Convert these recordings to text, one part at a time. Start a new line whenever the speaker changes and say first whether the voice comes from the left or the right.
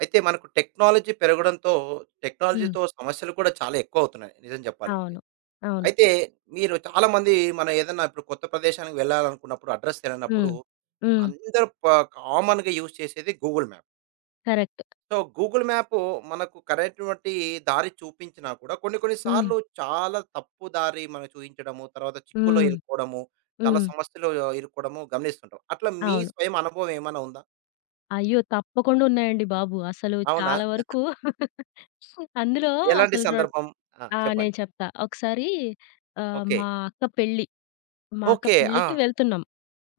right: అయితే మనకు టెక్నాలజీ పెరగడంతో
left: హ్మ్.
right: టెక్నాలజీతో సమస్యలు కూడా చాలా ఎక్కువవుతున్నాయి నిజం చెప్పాలంటే.
left: అవును. అవును.
right: అయితే మీరు చాలామంది మనం ఏదన్నా ఇప్పుడు కొత్త ప్రదేశానికి వెళ్ళాలనుకున్నప్పుడు అడ్రెస్ తెలియనప్పుడు
left: హ్మ్. హ్మ్.
right: అందరూ ప కామన్‌గా యూజ్ చేసేది Google map.
left: Correct.
right: So, Google map మనకు కరెక్ట్‌వంటి దారి చూపించినా కూడా కొన్ని కొన్ని
left: హ్మ్.
right: సార్లు చాలా తప్పు దారి మనకు చూయించడము, తర్వాత చిక్కుల్లో
left: హ్మ్.
right: ఇరుక్కోవడము, చాలా
left: హ్మ్.
right: సమస్యలు ఇరుక్కోవడము గమనిస్తుంటాం. అట్లా మీ
left: అవును.
right: స్వయం అనుభవం ఏమైనా ఉందా?
left: అయ్యో! తప్పకుండా ఉన్నాయండి బాబు. అసలు
right: అవునా?
left: చాలా వరకు అందులో
right: ఎలాంటి
left: అసలు రొ
right: సందర్భం? ఆ!
left: ఆ!
right: చెప్పండి.
left: నేను చెప్తా. ఒకసారి
right: ఓకే.
left: మా అక్క పెళ్లి. మా అక్క
right: ఓకే. ఆ!
left: పెళ్ళికి వెళ్తున్నాం.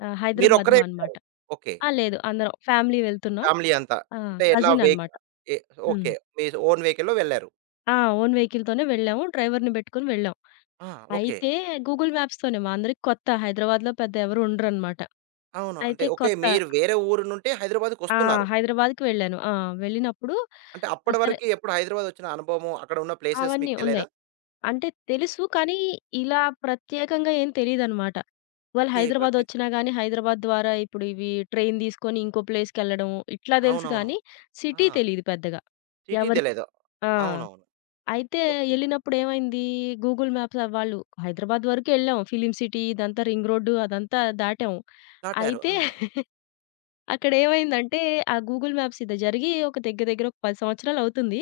right: మీరొక్కరే
left: హైదరాబాద్‌లో
right: ఎళ్లారు.
left: అనమాట.
right: ఓకే.
left: ఆ! లేదు అందరం ఫ్యామిలీ వెళ్తున్నాం.
right: ఫ్యామిలీ అంతా.
left: ఆ!
right: అంటే ఎట్లా
left: కజిన్
right: వెహిక
left: అనమాట.
right: ఎ
left: హ్మ్.
right: ఓకే. మీ ఓన్ వెహికల్‌లో వెళ్లారు.
left: ఆ! ఓన్ వెహికల్‌తోనే వెళ్ళాము. డ్రైవర్‌ని పెట్టుకొని వెళ్ళాం.
right: ఆ! ఓకే.
left: అయితే గూగుల్ మ్యాప్స్‌తోనే మా అందరికి కొత్త హైదరాబాద్‌లో పెద్ద ఎవరు ఉండరనమాట.
right: అవును. అంటే
left: అయితే
right: ఓకే.
left: కొత్త
right: మీరు వేరే ఊరు నుండి
left: ఆ!
right: హైదరాబాద్‌కొస్తున్నారు.
left: హైదరాబాద్‌కి వెళ్ళాను. ఆ! వెళ్ళినప్పుడు
right: అంటే
left: ఆ!
right: అప్పటి
left: సరే
right: వరకి ఎప్పుడు హైదరాబాదొచ్చిన అనుభవము, అక్కడ ఉన్న ప్లేసెస్ మీకు
left: అవన్నీ
right: తెలేదా?
left: ఉన్నాయి. అంటే తెలుసు కానీ, ఇలా ప్రత్యేకంగా ఏం తెలీదనమాట. వాళ్ళు
right: ఓకే.
left: హైదరాబాద్
right: ప్రత్యే
left: వచ్చినా గానీ, హైదరాబాద్ ద్వారా ఇప్పుడు ఇవి ట్రైన్ తీసుకొని ఇంకో ప్లేస్‌కెళ్ళడం ఇట్లా తెలుసు
right: అవునవును.
left: కానీ,
right: ఆ!
left: సిటీ తెలీదు పెద్దగా.
right: సిటీ
left: ఎవరికీ.
right: తెలీదు.
left: ఆ!
right: అవునవును.
left: అయితే
right: ఓకే.
left: ఎళ్ళినప్పుడు ఏమైంది, గూగుల్ మ్యాప్స్ వాళ్ళు హైదరాబాద్ వరకు వెళ్ళాం. ఫిల్మ్ సిటీ ఇదంతా రింగ్ రోడ్డు అదంతా దాటాం.
right: దాటారు.
left: అయితే
right: ఆ!
left: అక్కడేమైందంటే, ఆ గూగుల్ మ్యాప్స్ ఇది జరిగి ఒక దగ్గర దగ్గర ఒక 10 సంవత్సరాలవుతుంది.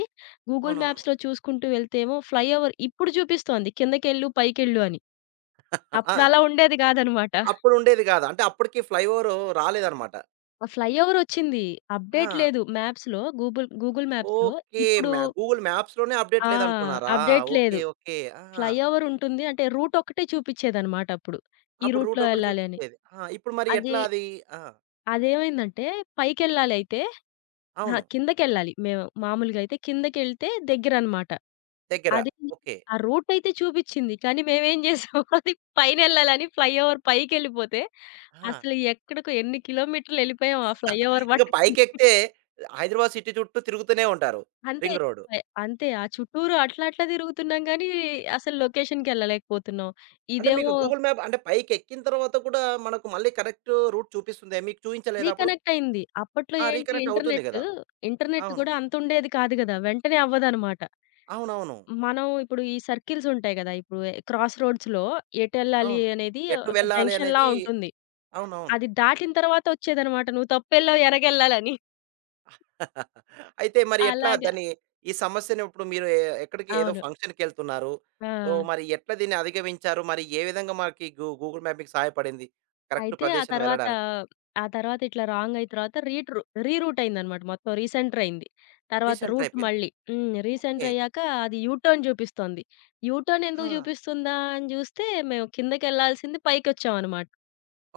left: గూగుల్
right: అవునవును.
left: మ్యాప్స్‌లో చూసుకుంటూ వెళ్తే ఏమో ఫ్లైఓవర్ ఇప్పుడు చూపిస్తోంది కిందకెళ్ళు, పైకెళ్ళు అని.
right: ఆ!
left: అప్పుడలా ఉండేది గాదనమాట.
right: అప్పుడుండేది గాదు. అంటే అప్పటికి ఫ్లైఓవర్ రాలేదన్నమాట.
left: ఆ ఫ్లైఓవర్ వచ్చింది.
right: ఆ!
left: అప్డేట్ లేదు మ్యాప్స్‌లో గూగుల్ గూగుల్ మ్యాప్స్‌లో.
right: ఓకే.
left: ఇప్పుడు
right: మ్యా గూగుల్ మ్యాప్స్‌లోనే అప్‌డేట్
left: ఆ!
right: లేదంటున్నారా?
left: Update
right: okay.
left: లేదు.
right: ఓకే. ఆహా!
left: ఫ్లైఓవర్ ఉంటుంది అంటే రూట్ ఒక్కటే చూపిచ్చేదనమాట అప్పుడు. ఈ
right: అప్పుడు రూట్
left: రూట్‌లో
right: ఒకటి
left: ఎళ్ళాలి అని.
right: చూపిచ్చేది. ఆ! ఇప్పుడు మరి
left: అది
right: ఎట్లా అది? ఆ!
left: అదేమైందంటే పైకెళ్ళాలయితే అహా!
right: అవును.
left: కిందకెళ్ళాలి. మేము మామూలుగా అయితే కిందకెళ్తే దగ్గరనమాట.
right: దగ్గర.
left: అది
right: ఓకే.
left: ఆ రూటయితే చూపిచ్చింది. కానీ మేమేం చేసాం అది పైనెళ్ళాలని ఫ్లైఓవర్ పైకెళ్ళిపోతే
right: ఆహా!
left: అసలు ఎక్కడికో ఎన్ని కిలోమీటర్లెళ్ళిపోయాం ఆ ఫ్లైఓవర్
right: ఇంక
left: పట్టుకొని.
right: పైకెక్కితే హైదరాబాద్ సిటీ చుట్టూ తిరుగుతూనే ఉంటారు.
left: అంతే.
right: Ring road.
left: అంతే. ఆ చుట్టూరు అట్లా అట్లా తిరుగుతున్నాం గానీ అసలు లొకేషన్‌కెళ్ళలేకపోతున్నాం.
right: అంటే మీకు
left: ఇదేమో
right: గూగుల్ మ్యాప్ అంటే పైకెక్కిన తర్వాత కూడా మనకు మళ్ళీ కరెక్ట్ రూట్ చూపిస్తుందా? మీకు చూయించలేదా అప్పుడు?
left: రీకనెక్ట్ అయింది. అప్పట్లో
right: ఆ!
left: ఏంటి
right: రీకనెక్ట్ అవుతుంది
left: ఇంటర్నెట్,
right: గదా!
left: ఇంటర్నెట్
right: అవును.
left: కూడా అంతుండేది కాదు గదా! వెంటనే అవ్వదనమాట.
right: అవునవును.
left: మనం ఇప్పుడు ఈ సర్కిల్స్ ఉంటాయి గదా! ఇప్పుడు క్రాస్ రోడ్స్‌లో ఎటెళ్ళాలి
right: అవును.
left: అనేది
right: ఎటు
left: ఒక
right: వెళ్ళాలి
left: జంక్షన్‌లా
right: అనేది
left: ఉంటుంది.
right: అవునవును.
left: అది దాటిన తర్వాత వచ్చేదనమాట. నువ్వు తప్పెళ్ళావు ఎరగెళ్ళాలని.
right: అయితే మరి ఎట్లా
left: అలాగా.
right: దాన్ని ఈ సమస్యని ఇప్పుడు మీరు ఎ ఎక్కడికి ఏదో
left: అవును.
right: ఫంక్షన్‌కెళ్తున్నారు.
left: ఆ!
right: సో, మరి ఎట్లా దీన్ని అధిగమించారు? మరి ఏ విధంగా మనకి గూ గూగుల్ మ్యాప్ మీకు సహాయపడింది? కరెక్ట్
left: అయితే ఆ
right: ప్రదేశం
left: తర్వాత
right: వెళ్ళడానికి.
left: ఆ తర్వాత ఇట్లా రాంగ్ అయిన తర్వాత రీట్ రూ రీరూట్ అయిందనమాట. మొత్తం రీసెంటర్ అయింది. తర్వాత
right: రీసెంటర్
left: రూట్
right: అయిపోయింది.
left: మళ్ళీ. హ్మ్.
right: ఓకే.
left: రీసెంటర్ అయ్యాక అది యూటర్న్ చూపిస్తోంది. యూటర్న్
right: ఆ!
left: ఎందుకు చూపిస్తుందా అని జూస్తే మేము కిందకెళ్ళాల్సింది పైకొచ్చామనమాట.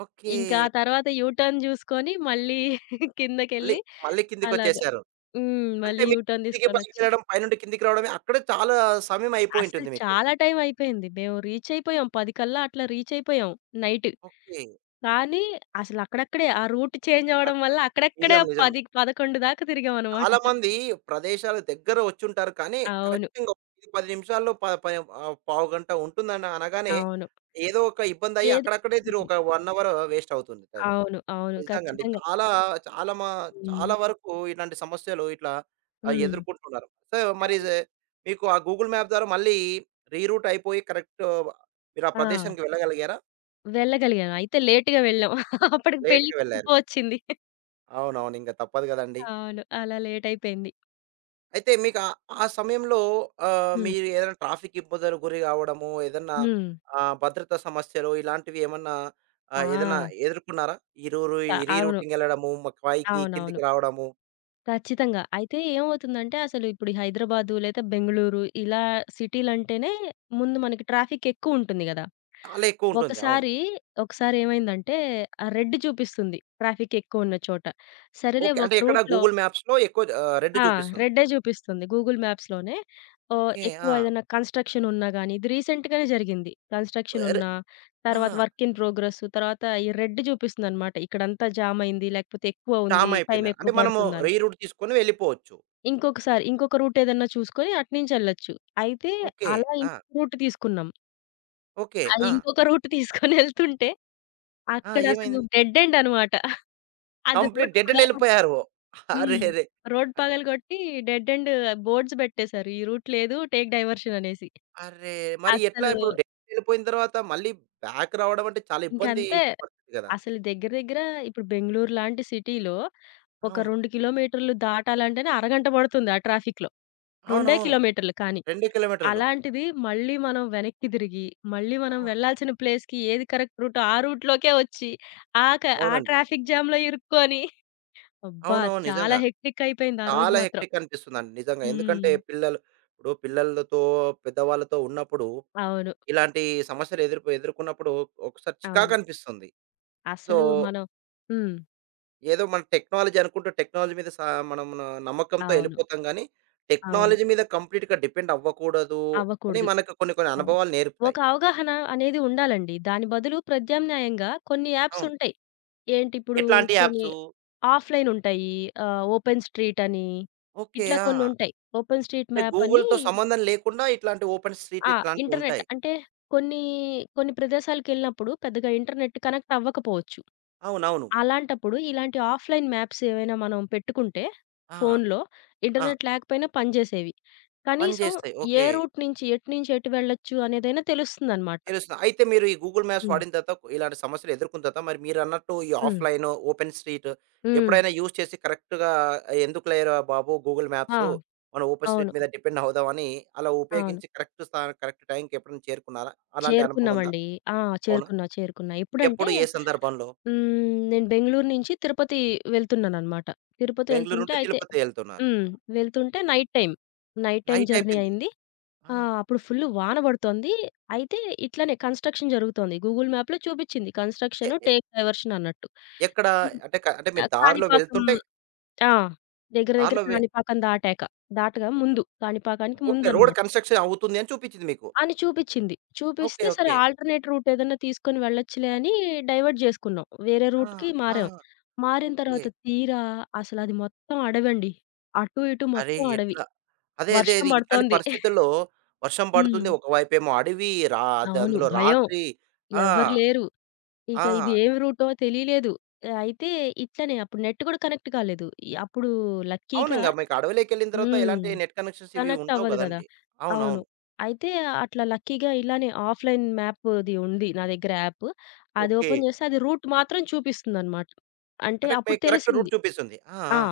right: ఓకే.
left: ఇంకా ఆ తర్వాత యూ టర్న్ జూసుకొని మళ్ళీ
right: మళ్ళీ,
left: కిందకెళ్ళి
right: మళ్ళీ
left: అలాగా.
right: కిందకొచ్చేసారు.
left: హ్మ్.
right: అంటే
left: మళ్ళీ యూ
right: మీకు
left: టర్న్
right: కిందకి
left: తీసుకొనొచ్చి.
right: పైకెళ్ళడం, పైనుండి కిందకి రావడమే అక్కడే చాలా సమయం
left: అసలు
right: అయిపోయుంటుంది మీకు.
left: చాలా టైం అయిపోయింది. మేము రీచ్ అయిపోయాం. 10 కల్లా అట్లా రీచ్ అయిపోయాం నైట్.
right: ఓకే.
left: కానీ అసలు అక్కడక్కడే ఆ రూట్ చేంజ్ అవ్వడం
right: అక్కడే.
left: వల్ల అక్కడక్కడే
right: నిజం. నిజం.
left: 10, 11 దాకా తిరిగామనమాట.
right: చాలా మంది ప్రదేశాలు దగ్గర వచ్చుంటారు. కానీ
left: అవును.
right: కరెక్ట్‌గా 10 నిమిషాల్లో ప ప ఆహ్, పావుగంట ఉంటుందని అనగానే
left: అవును.
right: ఏదో ఒక ఇబ్బందయ్యి
left: ఏదో
right: అక్కడక్కడే తిరు
left: ఉంటుంది.
right: ఒక 1 అవర్ వేస్ట్ అవుతుంది టైం.
left: అవును. అవును.
right: నిజంగండి.
left: ఖచ్చితంగా.
right: చాలా చాలా మా
left: హ్మ్.
right: చాలా వరకు ఇలాంటి సమస్యలు ఇట్లా ఆహ్,
left: హ్మ్.
right: ఎదుర్కొంటున్నారు. సో, మరి
left: అవును.
right: జె మీకు ఆ గూగుల్ మ్యాప్ ద్వారా మళ్ళీ రీరూట్ అయిపోయి కరెక్ట్ మీరు ఆ
left: ఆ!
right: ప్రదేశానికి వెళ్ళగలిగారా?
left: వెళ్ళగలిగాను. అయితే లేట్‌గా వెళ్ళాం. అప్పటికి పెళ్లి
right: లేట్‌గా వెళ్లారు.
left: అయిపోవచ్చింది.
right: అవునవును. ఇంక తప్పదు గదండీ!
left: అవును. అలా లేట్ అయిపోయింది.
right: అయితే మీకు ఆ ఆ సమయంలో ఆహ్,
left: హ్మ్.
right: మీరు ఏదైనా ట్రాఫిక్ ఇబ్బందులు గురి కావడము, ఏదన్నా
left: హ్మ్.
right: ఆహ్, భద్రతా సమస్యలు ఇలాంటివి ఏమన్నా ఆహ్, ఏదైనా
left: ఆ!
right: ఎదుర్కొన్నారా? ఇరూరు
left: త
right: ఈ
left: అవును.
right: రీరూటింగ్ ఎళ్ళడము, మ పైకి
left: అవునవును.
right: కిందికి రావడము
left: ఖచ్చితంగా. అయితే ఏమవుతుందంటే అసలు ఇప్పుడు ఈ హైదరాబాదు లేదా బెంగుళూరు ఇలా సిటీలంటేనే ముందు మనకి ట్రాఫిక్ ఎక్కువుంటుంది గదా!
right: చాలా ఎక్కువుంటుంది. అవును.
left: ఒకసారి, ఒకసారి ఏమైందంటే రెడ్ చూపిస్తుంది ట్రాఫిక్ ఎక్కువున్న చోట. సరేలే
right: ఓకే.
left: ఒక
right: అంటే ఎక్కడ
left: రూట్‌లో
right: గూగుల్ మ్యాప్స్‌లో ఎక్కువ ఆహ్, రెడ్
left: ఆ!
right: చూపిస్తుంది.
left: రెడ్డే జూపిస్తుంది. గూగుల్ మ్యాప్స్‌లోనే
right: ఓకే.
left: ఎక్కువ
right: ఆ!
left: ఏదైనా కన్‌స్ట్రక్షన్ ఉన్నా గాని, ఇది రీసెంట్‌గానే జరిగింది. కన్‌స్ట్రక్షన్
right: ఎర్
left: ఉన్నా,
right: ఆ!
left: తర్వాత వర్క్ ఇన్ ప్రోగ్రెస్, తర్వాత ఈ రెడ్ జూపిస్తుందనమాట. ఇక్కడంతా జామ్ అయింది, లేకపోతే ఎక్కువ
right: జామ్
left: ఉంది, టైం
right: అయిపోయిందని. అంటే
left: ఎక్కువ
right: మనము
left: పడుతుందని.
right: రీరూట్ తీసుకొని వెళ్ళిపోవచ్చు.
left: ఇంకొకసారి ఇంకొక రూట్ ఏదన్నా చూసుకొని అటునుంచెళ్ళొచ్చు. అయితే
right: ఓకే.
left: అలా
right: ఆ!
left: ఇంకొక రూట్ తీసుకున్నాం.
right: ఓకే.
left: ఆ
right: ఆ!
left: ఇంకొక రూట్ తీసుకొని ఎళ్తుంటే
right: ఆ!
left: అక్కడసలు
right: ఏమైంది?
left: డెడ్ ఎండ్ అనమాట. అది
right: కంప్లీట్
left: రోడ్డు
right: డెడ్ ఎండ్
left: పగలగొట్టారు.
right: ఎళ్ళిపోయారు.
left: హ్మ్.
right: అరెరే!
left: రోడ్ పగలగొట్టి డెడ్ ఎండ్ బోర్డ్స్ బెట్టేశారు. ఈ రూట్ లేదు. టేక్ డైవర్షన్ అనేసి.
right: అర్రే! మరి ఎట్లా
left: అస్సలు
right: ఇప్పుడు ఢిల్లీ వెళ్ళిపోయిన తర్వాత మళ్ళీ బ్యాక్ రావడం అంటే చాలా ఇబ్బంది
left: ఇంకంతే.
right: పరిస్థితి కదా!
left: అసలు దగ్గర దగ్గర ఇప్పుడు బెంగుళూరు లాంటి సిటీలో ఒక
right: అవును.
left: 2 కిలోమీటర్లు దాటాలంటేనే అరగంట పడుతుంది ఆ ట్రాఫిక్‌లో. 2
right: అవునవును.
left: కిలోమీటర్లు కానీ.
right: 2 కిలోమీటర్లు.
left: అలాంటిది మళ్ళీ మనం వెనక్కి తిరిగి, మళ్ళీ మనం
right: అవును.
left: వెళ్ళాల్సిన ప్లేస్‌కి ఏది కరెక్ట్ రూటో ఆ రూట్‌లోకే వచ్చి, ఆ క ఆ
right: అవునండి.
left: ట్రాఫిక్ జామ్‌లో ఇరుక్కొని అబ్బా!
right: అవునవును.
left: చాలా
right: నిజంగా.
left: హెక్టిక్ అయిపోయింది ఆ రోజు
right: చాలా
left: మాత్రం.
right: హెక్టిక్ అనిపిస్తుందండి నిజంగా.
left: హ్మ్.
right: ఎందుకంటే పిల్లలు ఇప్పుడు పిల్లలతో, పెద్దవాళ్ళతో ఉన్నప్పుడు
left: అవును.
right: ఇలాంటి సమస్యలు ఎదుర్కొన్నప్పుడు ఒకసారి చికాకు
left: అవును.
right: అనిపిస్తుంది. సో,
left: అసలు మనం హ్మ్.
right: ఏదో మన టెక్నాలజీ అనుకుంటూ టెక్నాలజీ మీద సా మనం నమ్మకంతో
left: అవును.
right: ఎళ్ళిపోతాం గానీ,
left: అవును.
right: టెక్నాలజీ మీద కంప్లీట్‌గా డిపెండ్ అవ్వకూడదు అని
left: అవ్వకూడదు.
right: మనకు కొన్ని కొన్ని
left: అవును.
right: అనుభవాలు నేర్పుతాయి.
left: ఒక అవగాహన అనేది ఉండాలండి. దాని బదులు ప్రత్యామ్నాయంగా కొన్ని యాప్స్
right: అవును.
left: ఉంటాయి. ఏంటిప్పుడు
right: ఎట్లాంటి
left: కొన్ని
right: యాప్సు?
left: ఆఫ్‌లైన్ ఉంటాయి. ఓపెన్ స్ట్రీట్ అని
right: ఓకే.
left: ఇట్లా
right: ఆ!
left: కొన్ని ఉంటాయి. ఓపెన్ స్ట్రీట్
right: అంటే
left: మ్యాప్ అని
right: గూగుల్‌తో సంబంధం లేకుండా ఇట్లాంటి ఓపెన్ స్ట్రీట్
left: ఆ! ఇంటర్నెట్
right: ఇట్లాంటివుంటాయి.
left: అంటే కొన్ని, కొన్ని ప్రదేశాలకెళ్ళినప్పుడు పెద్దగా ఇంటర్నెట్ కనెక్ట్ అవ్వకపోవచ్చు.
right: అవునవును.
left: అలాంటప్పుడు ఇలాంటి ఆఫ్‌లైన్ మ్యాప్స్ ఏవైనా మనం పెట్టుకుంటే
right: ఆ!
left: ఫోన్‌లో
right: ఆ!
left: ఇంటర్నెట్ లేకపోయినా పనిచేసేవి. కనీసం
right: పనిచేస్తాయి.
left: ఏ
right: ఓకే.
left: రూట్ నుంచి ఎటు నుంచి ఎటు వెళ్ళొచ్చు అనేదైనా తెలుస్తుందనమాట.
right: తెలుస్తుంది. అయితే మీరు ఈ గూగుల్ మ్యాప్స్
left: హ్మ్.
right: వాడిన తర్వాత కొ- ఇలాంటి సమస్యలు ఎదుర్కొన్న తర్వాత మరి మీరన్నట్టు ఈ
left: హ్మ్.
right: ఆఫ్‌లైను, ఓపెన్ స్ట్రీట్
left: హ్మ్.
right: ఎప్పుడైనా యూజ్ చేసి కరెక్ట్‌గా ఎందుకు లేరా బాబు గూగుల్
left: ఆ!
right: మ్యాప్సు. మనం ఓపెన్
left: అవును.
right: స్ట్రీట్ మీద డిపెండ్ అవుదాం అని అలా
left: అవును.
right: ఉపయోగించి కరెక్ట్ స్థానం, కరెక్ట్ టైంకి ఎప్పుడైనా చేరుకున్నారా? అలాంటి అనుభవం ఉందా?
left: చేరుకున్నామండి. ఆ!
right: అవునా?
left: చేరుకున్నా. ఎప్పుడంటే
right: ఎప్పుడు? ఏ సందర్భంలో?
left: హ్మ్, నేను బెంగుళూరు నుంచి తిరుపతి వెళ్తున్నాననమాట. తిరుపతి
right: బెంగుళూరు
left: వెళ్తుంటే
right: నుండి
left: అయితే
right: తిరుపతి ఎళ్తున్నారు.
left: హ్మ్. వెళ్తుంటే నైట్ టైమ్
right: నైట్
left: జర్నీ
right: అయిపోయింది.
left: అయింది. ఆ!
right: ఆ!
left: అప్పుడు ఫుల్ వాన పడుతోంది. అయితే ఇట్లనే కన్‌స్ట్రక్షన్ జరుగుతోంది. గూగుల్ మ్యాప్‌లో చూపిచ్చింది.
right: ఎ
left: కన్‌స్ట్రక్షన్
right: ఎ
left: టేక్ డైవర్షన్ అన్నట్టు.
right: ఎక్కడ?
left: హ్మ్.
right: అంటే క అంటే మీరు దారిలో
left: కాణిపాకం
right: వెళ్తుంటే
left: ఆ! దగ్గర దగ్గర
right: దారిలో వె
left: కాణిపాకం దాటాక. దాటగా ముందు. కాణిపాకానికి
right: ఓకే. రోడ్
left: ముందనమాట.
right: కన్‌స్ట్రక్షన్ అవుతుంది అని చూపించింది మీకు.
left: అని చూపిచ్చింది.
right: ఓకే.
left: చూపిస్తే సరే
right: ఓకే.
left: ఆల్టర్‌నేట్ రూట్ ఏదన్నా తీసుకొని వెళ్ళొచ్చులే అని డైవర్ట్ జేసుకున్నాం. వేరే
right: ఆ!
left: రూట్‌కి
right: ఆ!
left: మారాం. మారిన
right: ఓకే.
left: తర్వాత తీరా అసలది మొత్తం అడవండి. అటు ఇటు
right: అరే!
left: మొత్తం అడవి.
right: ఎట్లా? అదే.
left: వర్షం
right: అది ఇట్లాంటి
left: పడుతోంది.
right: పరిస్థితుల్లో వర్షం
left: హ్మ్.
right: పడుతుంది. ఒకవైపేమో అడవి రా అది
left: అవును.
right: అందులో
left: భయం.
right: రాత్రి ఆ!
left: ఎవ్వరు లేరు. ఇక ఇది
right: ఆ!
left: ఏం రూటో తెలియలేదు. అయితే ఇట్లనే అప్పుడు నెట్ కూడా కనెక్ట్ కాలేదు. ఈ అప్పుడు
right: అవును.
left: లక్కీగా
right: ఇంగ మీకు అడవిలోకెళ్ళిన తర్వాత
left: హ్మ్.
right: ఎలాంటి నెట్ కనెక్షన్స్ ఇవి
left: కనెక్ట్
right: ఉండవు
left: అవ్వదు గదా!
right: గదండీ!
left: అవును.
right: అవునవును.
left: అయితే అట్లా లక్కీగా ఇలానే ఆఫ్‌లైన్ మ్యాప్‌ది ఉంది నా దగ్గర యాప్. అది
right: ఓకే.
left: ఓపెన్ చేస్తే అది రూట్ మాత్రం చూపిస్తుందనమాట. అంటే
right: అంటే
left: అప్పుడు
right: మీకు కరెక్ట్ రూట్
left: తెలిసింది.
right: చూపిస్తుంది. ఆ!
left: ఆ!
right: ఆ!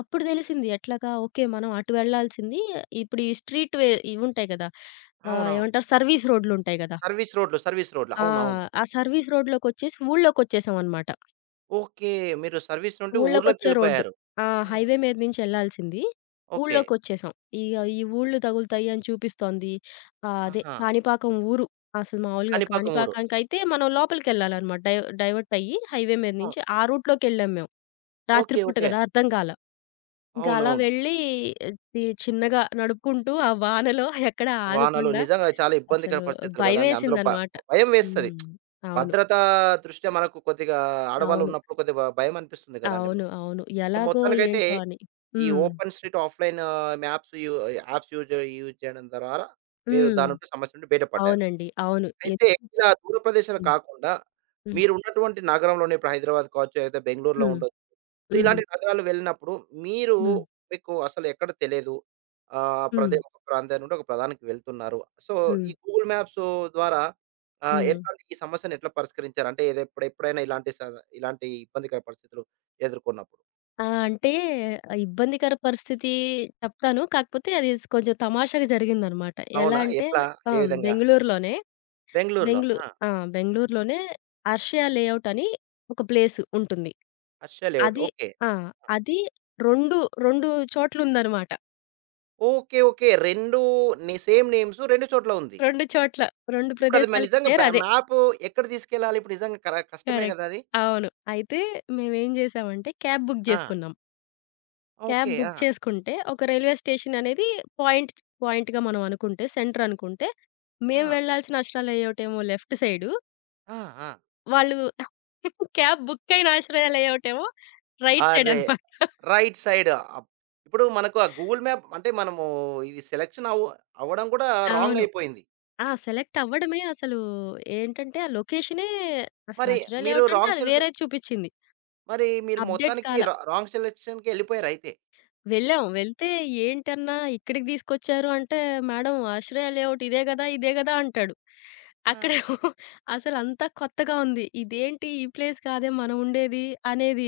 left: అప్పుడు తెలిసింది ఎట్లాగా ఓకే. మనం అటు వెళ్ళాల్సింది ఇప్పుడు ఈ స్ట్రీట్ వే ఇవుంటాయి గదా!
right: అవునవును.
left: ఏమంటారు సర్వీస్ రోడ్‌లుంటాయి గదా!
right: సర్వీస్ రోడ్లు.
left: ఆ!
right: అవునవును.
left: ఆ సర్వీస్ రోడ్‌లోకొచ్చేసి ఊళ్ళోకొచ్చేసామనమాట.
right: ఓకే. మీరు సర్వీస్ నుండి
left: ఊళ్ళోకొచ్చే రోడ్డు.
right: ఊర్లోకెళ్ళిపోయారు.
left: ఆ!
right: ఆ!
left: హైవే మీద నుంచి ఎళ్ళాల్సింది.
right: ఓకే.
left: ఊళ్ళోకొచ్చేసాం. ఇగ ఈ ఊళ్ళు తగులుతాయి అని చూపిస్తోంది. అదే
right: ఆహా!
left: కాణిపాకం ఊరు. అసలు మామూలుగా
right: కాణిపాకం ఊరు.
left: కాణిపాకానికైతే మనం లోపలికెళ్ళాలనమాట. డైవర్ట్ అయ్యి హైవే మీద
right: అవును.
left: నుంచి ఆ రూట్‌లోకెళ్ళాం మేము.
right: ఓకే.
left: రాత్రిపూట
right: ఓకే.
left: కదా! అర్థం కాల. ఇంక అలా
right: అవునవును.
left: వెళ్ళి చిన్నగా నడుపుకుంటూ ఆ వానలో ఎక్కడ
right: వానలు
left: ఆగకుండా
right: నిజంగా చాలా ఇబ్బందికర
left: అసలు
right: పరిస్థితులు గదండీ! అందులో భ
left: భయమేసిందనమాట.
right: భయం వేస్తది.
left: హ్మ్. అవును.
right: భద్రతా దృష్ట్యా మనకు కొద్దిగా ఆడవాళ్ళు
left: అవును.
right: ఉన్నప్పుడు కొద్దిగా భ భయమనిపిస్తుంది గదండీ!
left: అవును. అవును.
right: సో,
left: ఎలాగో
right: మొత్తానికైతే
left: ఏంటో అని.
right: ఈ
left: హ్మ్.
right: ఓపెన్ స్ట్రీట్ ఆఫ్‌లైన్ మ్యాప్స్ యూ యాప్స్ యూజ్ యూజ్ చేయడం ద్వారా మీరు
left: హ్మ్.
right: దాని నుండి సమస్య నుండి బయటపడ్డారు.
left: అవునండి. అవును.
right: అయితే
left: ఎందుకంటే
right: ఇలా దూర ప్రదేశాలు
left: హ్మ్.
right: కాకుండా
left: హ్మ్.
right: మీరున్నటువంటి నగరంలోనే ఇప్పుడు హైదరాబాద్ కావచ్చు, లేకపోతే బెంగుళూరులో
left: హ్మ్.
right: ఉండొచ్చు సో,
left: హ్మ్.
right: ఇలాంటి నగరాలు వెళ్ళినప్పుడు మీరు
left: హ్మ్.
right: మీకు అసలు ఎక్కడ తెలియదు. ఆహ్,
left: హ్మ్.
right: ప్రదే ఒక ప్రాంతం నుండి ఒక ప్రాంతానికి వెళ్తున్నారు. సో,
left: హ్మ్.
right: ఈ గూగుల్ మ్యాప్స్ ద్వారా ఆహ్,
left: హ్మ్.
right: ఎట్లాంటి ఈ సమస్యను ఎట్లా పరిష్కరించారు? అంటే ఏదో ఎప్పుడు ఎప్పుడైనా ఇలాంటి స ఇలాంటి ఇబ్బందికర పరిస్థితులు ఎదుర్కొన్నప్పుడు.
left: ఆ! అంటే ఇబ్బందికర పరిస్థితి చెప్తాను. కాకపోతే అది కొంచెం తమాషాగా జరిగిందనమాట. ఎలా
right: అవునా?
left: అంటే
right: ఎట్లా?
left: ఆ!
right: ఏ విధంగా?
left: బెంగుళూరులోనే
right: బెంగుళూరులో.
left: బెంగుళూ
right: ఆ!
left: ఆ! బెంగుళూరులోనే 'హర్షియా లేఅవుట్' అని ఒక ప్లేస్ ఉంటుంది.
right: హర్ష లేఅవుట్.
left: అది
right: ఓకే.
left: ఆ! అది 2, 2 చోట్లుందనమాట.
right: ఓకే. ఓకే. 2 నే సేమ్ నేమ్స్ 2 చోట్ల ఉంది.
left: 2 చోట్ల 2
right: ఇప్పుడు అది మ
left: ప్రదేశాలకి
right: నిజంగా బ
left: పేరదే.
right: మ్యాప్ ఎక్కడ తీసుకెళ్ళాలి? ఇప్పుడు నిజంగా కర కష్టమే
left: కరెక్ట్.
right: గదా! అది.
left: అవును. అయితే మేమేం జేసామంటే క్యాబ్ బుక్
right: ఆ!
left: జేసుకున్నాం. Cab
right: okay. ఆ!
left: బుక్ చేసుకుంటే, ఒక రైల్వే స్టేషన్ అనేది పాయింట్ పాయింట్‌గా మనం అనుకుంటే, సెంటర్ అనుకుంటే, మేము
right: ఆ!
left: వెళ్ళాల్సిన ఆశ్రయాలయ్యేవటేమో లెఫ్ట్ సైడు.
right: ఆ! ఆ!
left: వాళ్ళు క్యాబ్ బుక్ అయిన ఆశ్రయాలయ్యేవటేమో రైట్ సైడ్
right: అరే!
left: అనమాట.
right: Right side. అప్ ఇప్పుడు మనకు ఆ గూగుల్ మ్యాప్ అంటే మనము ఇది సెలక్షన్ అవ్వ అవ్వడం కూడా రాంగ్
left: అవును.
right: అయిపోయింది.
left: ఆ! సెలెక్ట్ అవ్వడమే అసలు ఏంటంటే, ఆ లొకేషనే అసలు
right: మరి మీరు
left: ఆశ్రయాలేవటంటే,
right: రాంగ్
left: అది
right: సెల్స్
left: వేరేది చూపిచ్చింది.
right: మరి మీరు
left: అప్‌డేట్
right: మొత్తానికి
left: కాల.
right: రా రాంగ్ సెలక్షన్‌కెళ్ళిపోయారైతే.
left: వెళ్ళాం. వెళ్తే ఏంటన్నా ఇక్కడికి తీసుకొచ్చారు అంటే, "మేడం ఆశ్రయ లేఅవుట్ ఇదే గదా! ఇదే గదా!" అంటాడు.
right: ఆ!
left: అక్కడేమో అసలంతా కొత్తగా ఉంది. ఇదేంటి ఈ ప్లేస్ కాదే మనం ఉండేది అనేది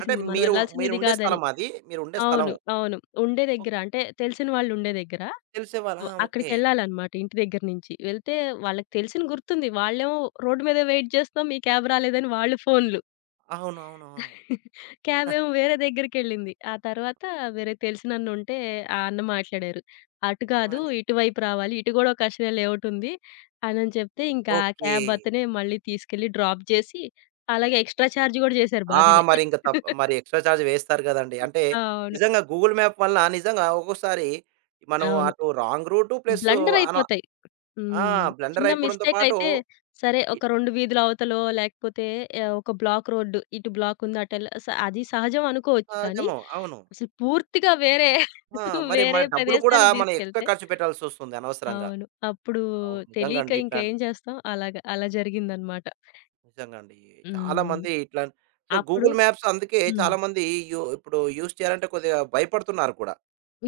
right: అంటే
left: మనం
right: మీరు
left: వెళ్ళాల్సింది ఇది
right: మీరుండే
left: కాదని.
right: స్థలం అది. మీరుండే స్థలం.
left: అవును. అవును. ఉండే
right: ఓహ్!
left: దగ్గర అంటే తెలిసిన వాళ్ళుండే దగ్గర
right: తెలిసేవాళ్ళ. ఆ! ఓకే.
left: అక్కడికెళ్ళాలన్నమాట ఇంటి దగ్గర నుంచి. వెళ్తే వాళ్ళకి తెలిసిన గుర్తుంది. వాళ్ళేమో రోడ్డు మీద వెయిట్ చేస్తున్నాం. మీ క్యాబ్ రాలేదని వాళ్ళు ఫోన్లు.
right: అవును.
left: క్యాబేమో వేరే దగ్గరికెళ్ళింది. ఆ తర్వాత వేరే తెలిసినన్నుంటే ఆ అన్న మాట్లాడారు. "అటు కాదు,
right: అని.
left: ఇటువైపు రావాలి. ఇటు కూడా ఒక అక్షర లేఅవుట్ ఉంది" అనని చెప్తే, ఇంకా ఆ
right: ఓకే.
left: క్యాబ్ అతనే మళ్ళీ తీసుకెళ్ళి డ్రాప్ చేసి, అలాగే ఎక్స్‌ట్రా చార్జ్ కూడా చేశారు
right: ఆ!
left: బాగానే.
right: మరి ఇంక తప్ మరి ఎక్స్‌ట్రా చార్జ్ వేస్తారు గదండీ. అంటే
left: అవును.
right: నిజంగా గూగుల్ మ్యాప్ వల్ల నిజంగా ఒక్కోసారి మనం
left: అవును.
right: అటు రాంగ్ రూటు ప్లస్
left: బ్లండర్
right: అన
left: అయిపోతాయి.
right: ఆ!
left: హ్మ్.
right: బ్లెండర్
left: చిన్న
right: అయిపోవడంతో
left: మిస్టేక్
right: పాటు
left: అయితే సరే
right: ఇ
left: ఒక 2 వీధుల అవతలో లేకపోతే ఒక బ్లాక్ రోడ్డు ఇటు బ్లాక్ ఉంది అటెల్ స అది సహజం అనుకోవచ్చు. కానీ
right: సహజము. అవును.
left: అసలు పూర్తిగా వేరే
right: ఆ! మరి మన
left: వేరే
right: డబ్బులు కూడా
left: ప్రదేశానికి
right: మనం ఎక్స్‌ట్రా
left: తీసుకెళ్తే
right: ఖర్చు పెట్టాల్సొస్తుంది అనవసరంగా.
left: అవును. అప్పుడు
right: అవును. నిజంగా
left: తెలీక
right: అండి.
left: ఇంక
right: ఇట్లాన్
left: ఏం చేస్తాం అలాగా అలా జరిగిందనమాట.
right: నిజంగా అండి. చాలా
left: హ్మ్.
right: మంది ఇట్లా సో,
left: అప్పుడు
right: గూగుల్ మ్యాప్స్ అందుకే
left: హ్మ్.
right: చాలా మంది యు ఇప్పుడు యూజ్ చేయాలంటే కొద్దిగా భయపడుతున్నారు కూడా.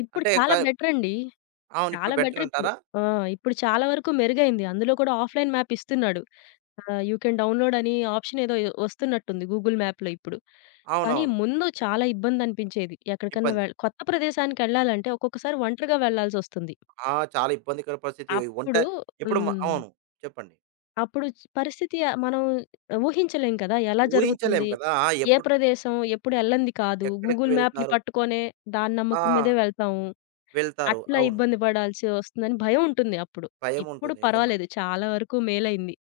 left: ఇప్పుడు
right: అంటే క
left: చాలా బెటరండి.
right: అవును. ఇప్పుడు
left: చాలా
right: బెటర్
left: బెటర్ ఇప్పుడు.
right: అంటారా?
left: ఆ! ఇప్పుడు చాలా వరకు మెరుగైంది. అందులో కూడా ఆఫ్‌లైన్ మ్యాప్ ఇస్తున్నాడు. యూ కెన్ డౌన్‌లోడ్ అని ఆప్షన్ ఏదో వస్తున్నట్టుంది గూగుల్ మ్యాప్‌లో ఇప్పుడు. కానీ
right: అవునవును.
left: ముందు చాలా ఇబ్బందనిపించేది. ఎక్కడికన్నా
right: ఇబ్బంది.
left: కొత్త ప్రదేశానికెళ్ళాలంటే ఒక్కొక్కసారి ఒంటరిగా వెళ్ళాల్సొస్తుంది.
right: ఆ! చాలా ఇబ్బందికర పరిస్థితి. ఒంట
left: అప్పుడు
right: ఇప్పుడు మ
left: హ్మ్.
right: అవును. చెప్పండి.
left: అప్పుడు పరిస్థితి మనం ఊహించలేం కదా! ఎలా
right: ఊహించలేము
left: జరుగుతుంది?
right: కదా! ఆ,
left: ఏ
right: ఎప్పుడు
left: ప్రదేశం ఎప్పుడు ఎళ్ళంది కాదు.
right: ఎక్కడికి
left: గూగుల్ మ్యాప్‌ని
right: వెళ్తారు?
left: పట్టుకొనే దాని
right: ఆ!
left: నమ్మకం మీదే వెళ్తాము.
right: వెళ్తారు.
left: అట్లా
right: అవును.
left: ఇబ్బంది పడాల్సి వస్తుందని భయం ఉంటుంది అప్పుడు. ఇప్పుడు
right: భయముంటుంది. నిజమండి.
left: పర్వాలేదు చాలా వరకు మేలైంది.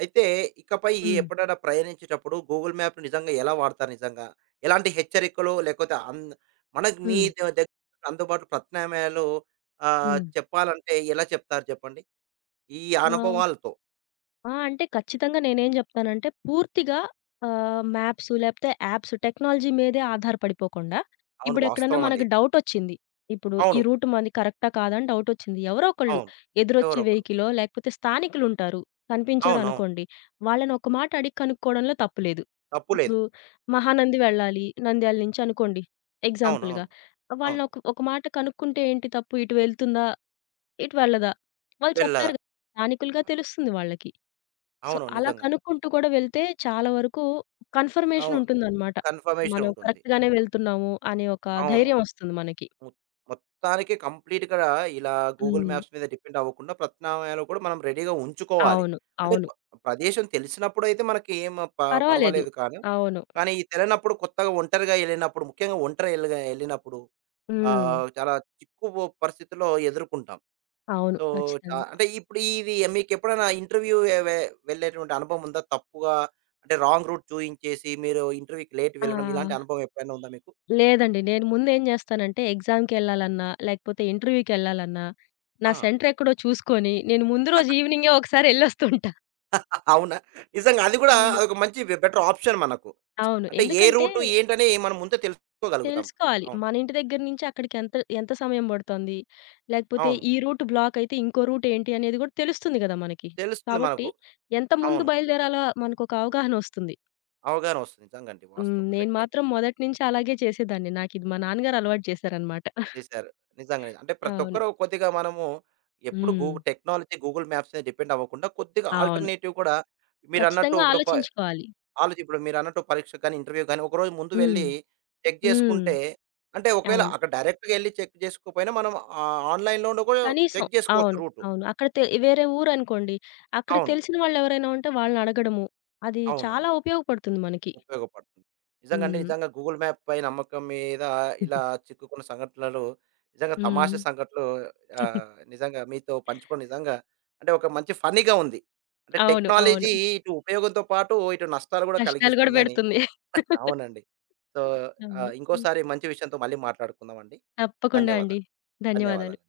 right: అయితే ఇకపై
left: హ్మ్.
right: ఎప్పుడైనా ప్రయాణించేటప్పుడు గూగుల్ మ్యాప్ నిజంగా ఎలా వాడతారు నిజంగా? ఎలాంటి హెచ్చరికలు లేకపోతే అన్ మనకు మీ
left: హ్మ్.
right: ద దగ్గర అందుబాటులో ప్రత్యామ్నాయాలు ఆహ్,
left: హ్మ్.
right: చెప్పాలంటే ఎలా చెప్తారు చెప్పండి? ఈ
left: ఆ!
right: అనుభవాలతో.
left: ఆ! అంటే ఖచ్చితంగా నేనేం జెప్తానంటే పూర్తిగా మ్యాప్స్ లేపోతే యాప్స్ టెక్నాలజీ మీదే ఆధారపడిపోకుండా,
right: అవును.
left: ఇప్పుడెక్కడన్నా
right: వాస్తవం అండి.
left: మనకు డౌటొచ్చింది. ఇప్పుడు ఈ
right: అవును.
left: రూట్ మనది కరెక్టా కాదా అని డౌటొచ్చింది. ఎవరో ఒకళ్ళు
right: అవును.
left: ఎదురొచ్చే
right: ఎవరో ఒకరు.
left: వెహికలో లేకపోతే స్థానికులుంటారు.
right: అవునవును.
left: కనిపించారనుకోండి. వాళ్ళని ఒక మాట అడిగి కనుక్కోవడంలో తప్పు లేదు.
right: తప్పు లేదు.
left: ఇప్పుడు మహానంది వెళ్ళాలి. నంద్యాల నుంచి అనుకోండి ఎగ్జాంపుల్‌గా.
right: అవునవును. అవును. అవును
left: వాళ్ళని ఒక ఒక మాట కనుక్కుంటే ఏంటి తప్పు? ఇటు వెళ్తుందా? ఇటు వెళ్ళదా? వాళ్ళు
right: వెళ్ళదా?
left: చెప్తారు గదా! స్థానికులుగా తెలుస్తుంది వాళ్ళకి. సో,
right: అవును.
left: అలా
right: నిజంగా.
left: కనుక్కుంటూ కూడా వెళ్తే చాలా వరకు కన్ఫర్మేషన్
right: అవును.
left: ఉంటుందనమాట.
right: కన్ఫర్మేషన్
left: మనం
right: ఉంటుంది.
left: కరెక్ట్‌గానే వెళ్తున్నాము అనే ఒక
right: అవును.
left: ధైర్యం వస్తుంది మనకి.
right: మొ మొత్తానికి కంప్లీట్‌గా ఇలా గూగుల్
left: హ్మ్.
right: మ్యాప్స్ మీద డిపెండ్ అవ్వకుండా ప్రత్యామ్నాయాలు కూడా మనం రెడీగా ఉంచుకోవాలి.
left: అవును.
right: అంటే
left: అవును.
right: కొ ప్రదేశం తెలిసినప్పుడైతే మనకి ఏం ప
left: పర్వాలేదు.
right: పర్వాలేదు కానీ,
left: అవును.
right: కానీ ఈ తెలియనప్పుడు కొత్తగా ఒంటరిగా ఎళ్ళినప్పుడు ముఖ్యంగా ఒంటరిగా ఎళ్ళినప్పుడు
left: హ్మ్.
right: ఆహ్, చాలా చిక్కు పరిస్థితుల్లో ఎదుర్కొంటాం.
left: అవును.
right: సో, చ
left: ఖచ్చితంగా.
right: అంటే ఇప్పుడు ఇది మీకెప్పుడైనా ఇంటర్వ్యూ వె వె వెళ్ళేటువంటి అనుభవం ఉందా? తప్పుగా అంటే రాంగ్ రూట్ చూయించేసి మీరు ఇంటర్వ్యూకి లేట్
left: ఆ!
right: వెళ్ళడం ఇలాంటి అనుభవం ఎప్పుడైనా ఉందా మీకు?
left: లేదండి. నేను ముందేం జేస్తానంటే ఎగ్జామ్‌కెళ్ళాలన్నా, లేకపోతే ఇంటర్వ్యూకెళ్ళాలన్నా,
right: ఆ!
left: నా సెంటర్ ఎక్కడో చూసుకొని నేను ముందు రోజు ఈవినింగే ఒకసారి ఎళ్ళొస్తుంటా.
right: అవునా? నిజంగా అది కూడా
left: అవును.
right: అదొక మంచి బె బెటర్ ఆప్షన్ మనకు.
left: అవును.
right: అంటే ఏ
left: ఎందుకంటే
right: రూటు ఏంటని మనం ముందే తెలుసుకోగలుగుతాం.
left: తెలుసుకోవాలి.
right: అవును.
left: మన ఇంటి దగ్గర నుంచి అక్కడికి ఎంత ఎంత సమయం పడుతోంది? లేకపోతే
right: అవును.
left: ఈ రూట్ బ్లాక్ అయితే ఇంకో రూట్ ఏంటి అనేది గూడా తెలుస్తుంది గదా మనకి.
right: తెలుస్తుంది
left: కాబట్టి
right: మనకు.
left: ఎంత ముందు
right: అవును.
left: బయలుదేరాలో మనకొక అవగాహన వస్తుంది.
right: అవగాహన వస్తుంది. నిజంగండి.
left: హ్మ్.
right: వాస్తవం
left: నేను
right: కరెక్టే.
left: మాత్రం మొదటి నుంచి అలాగే చేసేదాన్ని. నాకిది మా నాన్నగారు అలవాటు చేశారనమాట.
right: చేశారు. నిజంగానే. అంటే ప్రతి
left: అవును.
right: ఒక్కరు కొద్దిగా మనము ఎప్పుడు గూ
left: హ్మ్.
right: టెక్నాలజీ గూగుల్ మ్యాప్స్ మీద డిపెండ్ అవ్వకుండా కొద్దిగా
left: అవును.
right: ఆల్టర్‌నేటివ్ కూడా మీరన్నట్టు
left: ఖచ్చితంగా
right: ఇప్పుడు ప
left: ఆలోచించుకోవాలి.
right: ఆలోచి ఇప్పుడు మీరన్నట్టు పరీక్షకు గాని, ఇంటర్వ్యూ గాని ఒకరోజు ముందు
left: హ్మ్.
right: వెళ్లి చెక్
left: హ్మ్.
right: చేసుకుంటే అంటే ఒకవేళ
left: అవును.
right: అక్కడ డైరెక్ట్‌గా ఎళ్లి చెక్ చేసుకోకపోయినా మనం ఆహ్, ఆన్‌లైన్‌లోనూ కూడా
left: కనీసం
right: చెక్ చేసుకోవచ్చు
left: అవును.
right: రూటు.
left: అవును. అక్కడ తె వేరే ఊరనుకోండి. అక్కడ
right: అవును.
left: తెలిసిన వాళ్ళెవరైనా ఉంటే వాళ్ళనడగడము. అది చాలా
right: అవునండి.
left: ఉపయోగపడుతుంది మనకి.
right: ఉపయోగపడుతుంది. నిజంగా అండి.
left: హ్మ్.
right: నిజంగా గూగుల్ మ్యాప్ పై నమ్మకం మీద ఇలా చిక్కుకున్న సంఘటనలు నిజంగా
left: హ్మ్.
right: తమాషా సంఘటనలు ఆహ్, నిజంగా మీతో పంచుకోవడం నిజంగా అంటే ఒక మంచి ఫన్నీగా ఉంది. అంటే
left: అవును. అవును.
right: టెక్నాలజీ ఇటు ఉపయోగంతో పాటు ఇటు నష్టాలు కూడా
left: కష్టాలు గూడా
right: కలిగిస్తుందని
left: పెడుతుంది.
right: అవునండి. సో, ఆహ్,
left: అవును. హ్మ్.
right: ఇంకోసారి మంచి విషయంతో మళ్ళీ మాట్లాడుకుందామండి.
left: తప్పకుండా అండి.
right: ధన్యవాదాలు.
left: ధన్యవాదాలు.
right: ధన్యవాదాలు.